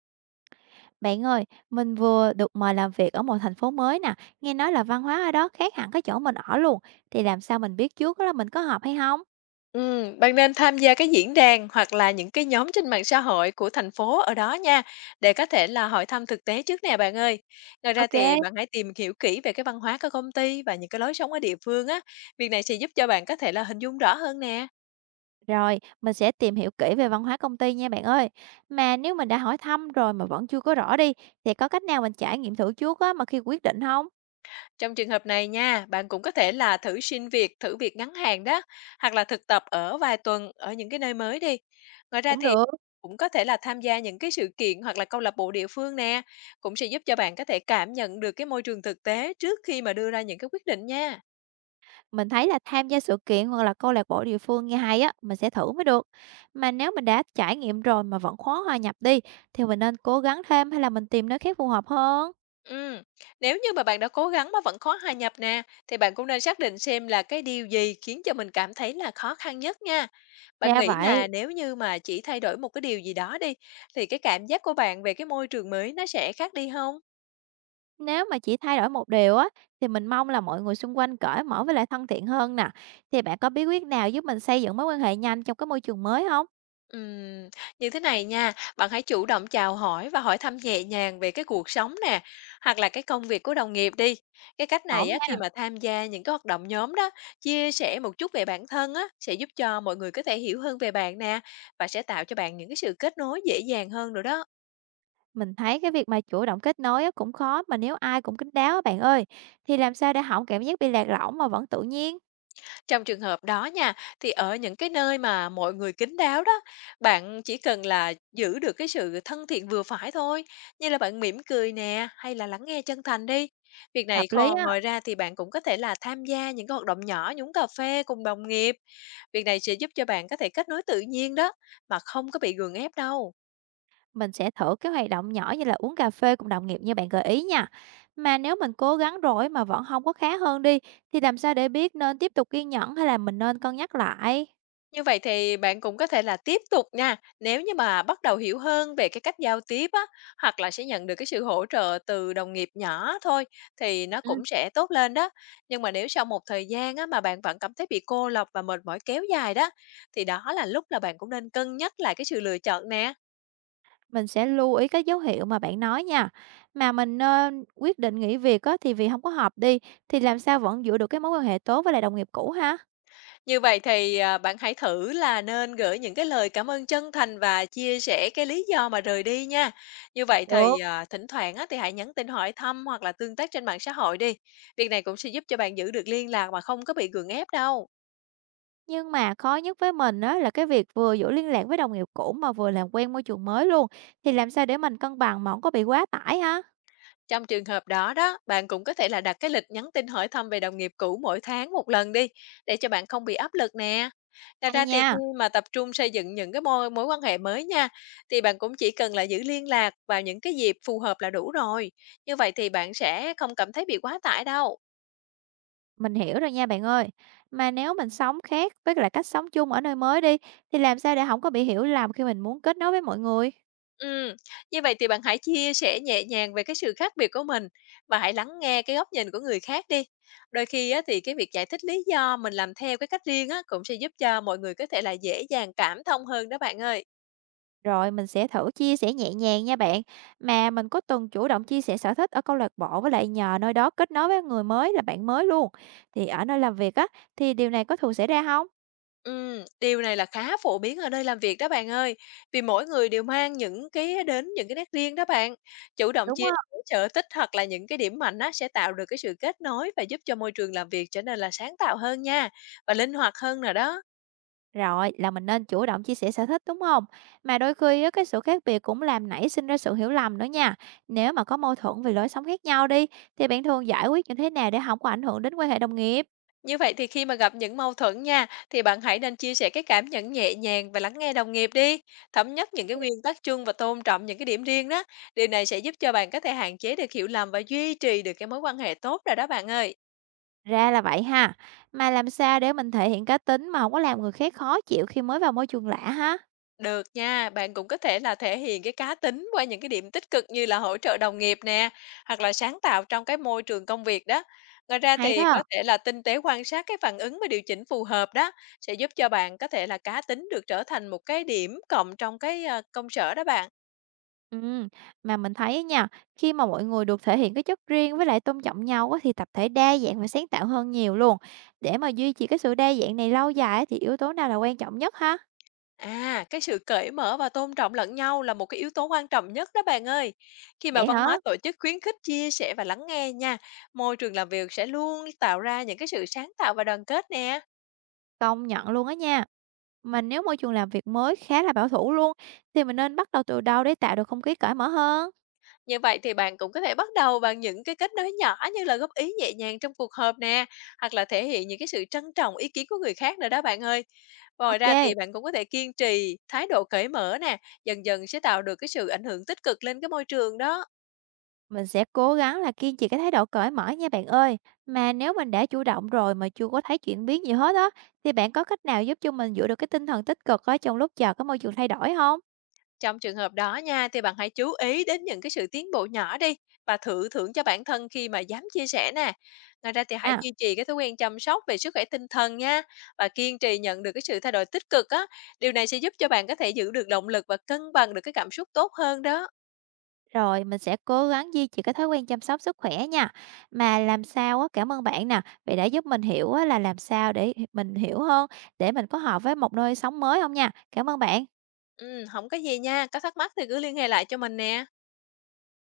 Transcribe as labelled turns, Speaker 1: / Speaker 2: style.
Speaker 1: Bạn ơi, mình vừa được mời làm việc ở một thành phố mới nè, nghe nói là văn hóa ở đó khác hẳn cái chỗ mình ở luôn, thì làm sao mình biết trước là mình có hợp hay không?
Speaker 2: Bạn nên tham gia cái diễn đàn hoặc là những cái nhóm trên mạng xã hội của thành phố ở đó nha, để có thể là hỏi thăm thực tế trước nè bạn ơi. Ngoài ra
Speaker 1: Ok,
Speaker 2: thì bạn hãy tìm hiểu kỹ về cái văn hóa của công ty và những cái lối sống ở địa phương á. Việc này sẽ giúp cho bạn có thể là hình dung rõ hơn nè.
Speaker 1: rồi, mình sẽ tìm hiểu kỹ về văn hóa công ty nha bạn ơi. Mà nếu mình đã hỏi thăm rồi mà vẫn chưa có rõ đi, thì có cách nào mình trải nghiệm thử trước á mà khi quyết định không?
Speaker 2: Trong trường hợp này nha, bạn cũng có thể là thử xin việc, thử việc ngắn hạn đó, hoặc là thực tập ở vài tuần ở những cái nơi mới đi. Ngoài ra
Speaker 1: Cũng
Speaker 2: thì
Speaker 1: được,
Speaker 2: cũng có thể là tham gia những cái sự kiện hoặc là câu lạc bộ địa phương nè, cũng sẽ giúp cho bạn có thể cảm nhận được cái môi trường thực tế trước khi mà đưa ra những cái quyết định nha.
Speaker 1: mình thấy là tham gia sự kiện hoặc là câu lạc bộ địa phương nghe hay á, mình sẽ thử mới được. Mà nếu mình đã trải nghiệm rồi mà vẫn khó hòa nhập đi, thì mình nên cố gắng thêm hay là mình tìm nơi khác phù hợp hơn?
Speaker 2: Ừ, nếu như mà bạn đã cố gắng mà vẫn khó hòa nhập nè, thì bạn cũng nên xác định xem là cái điều gì khiến cho mình cảm thấy là khó khăn nhất nha. Bạn
Speaker 1: Ra
Speaker 2: nghĩ
Speaker 1: vậy.
Speaker 2: là nếu như mà chỉ thay đổi một cái điều gì đó đi, thì cái cảm giác của bạn về cái môi trường mới nó sẽ khác đi không?
Speaker 1: Nếu mà chỉ thay đổi một điều á, thì mình mong là mọi người xung quanh cởi mở với lại thân thiện hơn nè. Thì bạn có bí quyết nào giúp mình xây dựng mối quan hệ nhanh trong cái môi trường mới không?
Speaker 2: Ừm, Như thế này nha, bạn hãy chủ động chào hỏi và hỏi thăm nhẹ nhàng về cái cuộc sống nè, hoặc là cái công việc của đồng nghiệp đi. Cái cách
Speaker 1: Ổn
Speaker 2: này á, khi
Speaker 1: nha.
Speaker 2: mà tham gia những cái hoạt động nhóm đó, chia sẻ một chút về bản thân á, sẽ giúp cho mọi người có thể hiểu hơn về bạn nè, và sẽ tạo cho bạn những cái sự kết nối dễ dàng hơn nữa đó.
Speaker 1: Mình thấy cái việc mà chủ động kết nối á cũng khó, mà nếu ai cũng kín đáo á bạn ơi, thì làm sao để hổng cảm giác bị lạc lõng mà vẫn tự nhiên?
Speaker 2: Trong trường hợp đó nha, thì ở những cái nơi mà mọi người kín đáo đó, bạn chỉ cần là giữ được cái sự thân thiện vừa phải thôi, như là bạn mỉm cười nè, hay là lắng nghe chân thành đi. Việc này
Speaker 1: Hợp lý
Speaker 2: còn
Speaker 1: á,
Speaker 2: ngoài ra thì bạn cũng có thể là tham gia những cái hoạt động nhỏ nhúng cà phê cùng đồng nghiệp. Việc này sẽ giúp cho bạn có thể kết nối tự nhiên đó, mà không có bị gượng ép đâu.
Speaker 1: mình sẽ thử cái hoạt động nhỏ như là uống cà phê cùng đồng nghiệp như bạn gợi ý nha. Mà nếu mình cố gắng rồi mà vẫn không có khá hơn đi, thì làm sao để biết nên tiếp tục kiên nhẫn hay là mình nên cân nhắc lại?
Speaker 2: Như vậy thì bạn cũng có thể là tiếp tục nha, nếu như mà bắt đầu hiểu hơn về cái cách giao tiếp á, hoặc là sẽ nhận được cái sự hỗ trợ từ đồng nghiệp nhỏ thôi thì nó
Speaker 1: Ừm.
Speaker 2: cũng sẽ tốt lên đó. Nhưng mà nếu sau một thời gian á, mà bạn vẫn cảm thấy bị cô lập và mệt mỏi kéo dài đó, thì đó là lúc là bạn cũng nên cân nhắc lại cái sự lựa chọn nè.
Speaker 1: Mình sẽ lưu ý các dấu hiệu mà bạn nói nha. Mà mình nên quyết định nghỉ việc á, thì vì không có hợp đi, thì làm sao vẫn giữ được cái mối quan hệ tốt với lại đồng nghiệp cũ ha?
Speaker 2: Như vậy thì, à, bạn hãy thử là nên gửi những cái lời cảm ơn chân thành và chia sẻ cái lý do mà rời đi nha. Như vậy thì,
Speaker 1: Được.
Speaker 2: à, thỉnh thoảng á, thì hãy nhắn tin hỏi thăm hoặc là tương tác trên mạng xã hội đi. Việc này cũng sẽ giúp cho bạn giữ được liên lạc mà không có bị gượng ép đâu.
Speaker 1: Nhưng mà khó nhất với mình á, là cái việc vừa giữ liên lạc với đồng nghiệp cũ mà vừa làm quen môi trường mới luôn, thì làm sao để mình cân bằng mà không có bị quá tải ha?
Speaker 2: Trong trường hợp đó đó, bạn cũng có thể là đặt cái lịch nhắn tin hỏi thăm về đồng nghiệp cũ mỗi tháng một lần đi, để cho bạn không bị áp lực nè. Ngoài
Speaker 1: Hay
Speaker 2: ra thì khi
Speaker 1: nha.
Speaker 2: mà tập trung xây dựng những cái mối quan hệ mới nha, thì bạn cũng chỉ cần là giữ liên lạc vào những cái dịp phù hợp là đủ rồi. Như vậy thì bạn sẽ không cảm thấy bị quá tải đâu.
Speaker 1: Mình hiểu rồi nha bạn ơi. Mà nếu mình sống khác với lại cách sống chung ở nơi mới đi, thì làm sao để không có bị hiểu lầm khi mình muốn kết nối với mọi người?
Speaker 2: Ừm, Như vậy thì bạn hãy chia sẻ nhẹ nhàng về cái sự khác biệt của mình và hãy lắng nghe cái góc nhìn của người khác đi. Đôi khi á, thì cái việc giải thích lý do mình làm theo cái cách riêng á, cũng sẽ giúp cho mọi người có thể là dễ dàng cảm thông hơn đó bạn ơi.
Speaker 1: Rồi, mình sẽ thử chia sẻ nhẹ nhàng nha bạn. Mà mình có từng chủ động chia sẻ sở thích ở câu lạc bộ với lại nhờ nơi đó kết nối với người mới là bạn mới luôn. Thì ở nơi làm việc á, thì điều này có thường xảy ra không?
Speaker 2: Điều này là khá phổ biến ở nơi làm việc đó bạn ơi, vì mỗi người đều mang những cái đến những cái nét riêng đó bạn. Chủ động
Speaker 1: Đúng
Speaker 2: chia
Speaker 1: không?
Speaker 2: sẻ sở thích hoặc là những cái điểm mạnh á, sẽ tạo được cái sự kết nối và giúp cho môi trường làm việc trở nên là sáng tạo hơn nha và linh hoạt hơn nào đó.
Speaker 1: Rồi, là mình nên chủ động chia sẻ sở thích đúng không? Mà đôi khi á, cái sự khác biệt cũng làm nảy sinh ra sự hiểu lầm nữa nha. Nếu mà có mâu thuẫn về lối sống khác nhau đi, thì bạn thường giải quyết như thế nào để không có ảnh hưởng đến quan hệ đồng nghiệp?
Speaker 2: Như vậy thì khi mà gặp những mâu thuẫn nha, thì bạn hãy nên chia sẻ cái cảm nhận nhẹ nhàng và lắng nghe đồng nghiệp đi. Thống nhất những
Speaker 1: Ok.
Speaker 2: cái nguyên tắc chung và tôn trọng những cái điểm riêng đó. Điều này sẽ giúp cho bạn có thể hạn chế được hiểu lầm và duy trì được cái mối quan hệ tốt rồi đó bạn ơi.
Speaker 1: Ra là vậy ha. Mà làm sao để mình thể hiện cá tính mà không có làm người khác khó chịu khi mới vào môi trường lạ ha?
Speaker 2: Được nha, bạn cũng có thể là thể hiện cái cá tính qua những cái điểm tích cực như là hỗ trợ đồng nghiệp nè, hoặc là sáng tạo trong cái môi trường công việc đó. Ngoài ra
Speaker 1: Hay
Speaker 2: thì
Speaker 1: đó!
Speaker 2: có thể là tinh tế quan sát cái phản ứng và điều chỉnh phù hợp đó sẽ giúp cho bạn có thể là cá tính được trở thành một cái điểm cộng trong cái công sở đó bạn.
Speaker 1: Ừm, mà mình thấy á nha, khi mà mọi người được thể hiện cái chất riêng với lại tôn trọng nhau á, thì tập thể đa dạng và sáng tạo hơn nhiều luôn. Để mà duy trì cái sự đa dạng này lâu dài á, thì yếu tố nào là quan trọng nhất ha?
Speaker 2: À, cái sự cởi mở và tôn trọng lẫn nhau là một cái yếu tố quan trọng nhất đó bạn ơi. Khi mà
Speaker 1: Vậy
Speaker 2: văn
Speaker 1: hả?
Speaker 2: hóa tổ chức khuyến khích chia sẻ và lắng nghe nha, môi trường làm việc sẽ luôn tạo ra những cái sự sáng tạo và đoàn kết nè.
Speaker 1: Công nhận luôn á nha. Mà nếu môi trường làm việc mới khá là bảo thủ luôn, thì mình nên bắt đầu từ đâu để tạo được không khí cởi mở hơn?
Speaker 2: Như vậy thì bạn cũng có thể bắt đầu bằng những cái kết nối nhỏ như là góp ý nhẹ nhàng trong cuộc họp nè, hoặc là thể hiện những cái sự trân trọng ý kiến của người khác nữa đó bạn ơi. Ngoài ra thì
Speaker 1: Ok.
Speaker 2: bạn cũng có thể kiên trì thái độ cởi mở nè, dần dần sẽ tạo được cái sự ảnh hưởng tích cực lên cái môi trường đó.
Speaker 1: Mình sẽ cố gắng là kiên trì cái thái độ cởi mở nha bạn ơi. Mà nếu mình đã chủ động rồi mà chưa có thấy chuyển biến gì hết á, thì bạn có cách nào giúp cho mình giữ được cái tinh thần tích cực ở trong lúc chờ cái môi trường thay đổi không?
Speaker 2: Trong trường hợp đó nha, thì bạn hãy chú ý đến những cái sự tiến bộ nhỏ đi và thử thưởng cho bản thân khi mà dám chia sẻ nè. Ngoài ra thì hãy
Speaker 1: À,
Speaker 2: duy trì cái thói quen chăm sóc về sức khỏe tinh thần nha và kiên trì nhận được cái sự thay đổi tích cực á. Điều này sẽ giúp cho bạn có thể giữ được động lực và cân bằng được cái cảm xúc tốt hơn đó.
Speaker 1: rồi mình sẽ cố gắng duy trì cái thói quen chăm sóc sức khỏe nha. Mà làm sao á, cảm ơn bạn nè, vì đã giúp mình hiểu á, là làm sao để mình hiểu hơn, để mình có hợp với một nơi sống mới không nha. Cảm ơn bạn.
Speaker 2: Ừ, không có gì nha, có thắc mắc thì cứ liên hệ lại cho mình nè.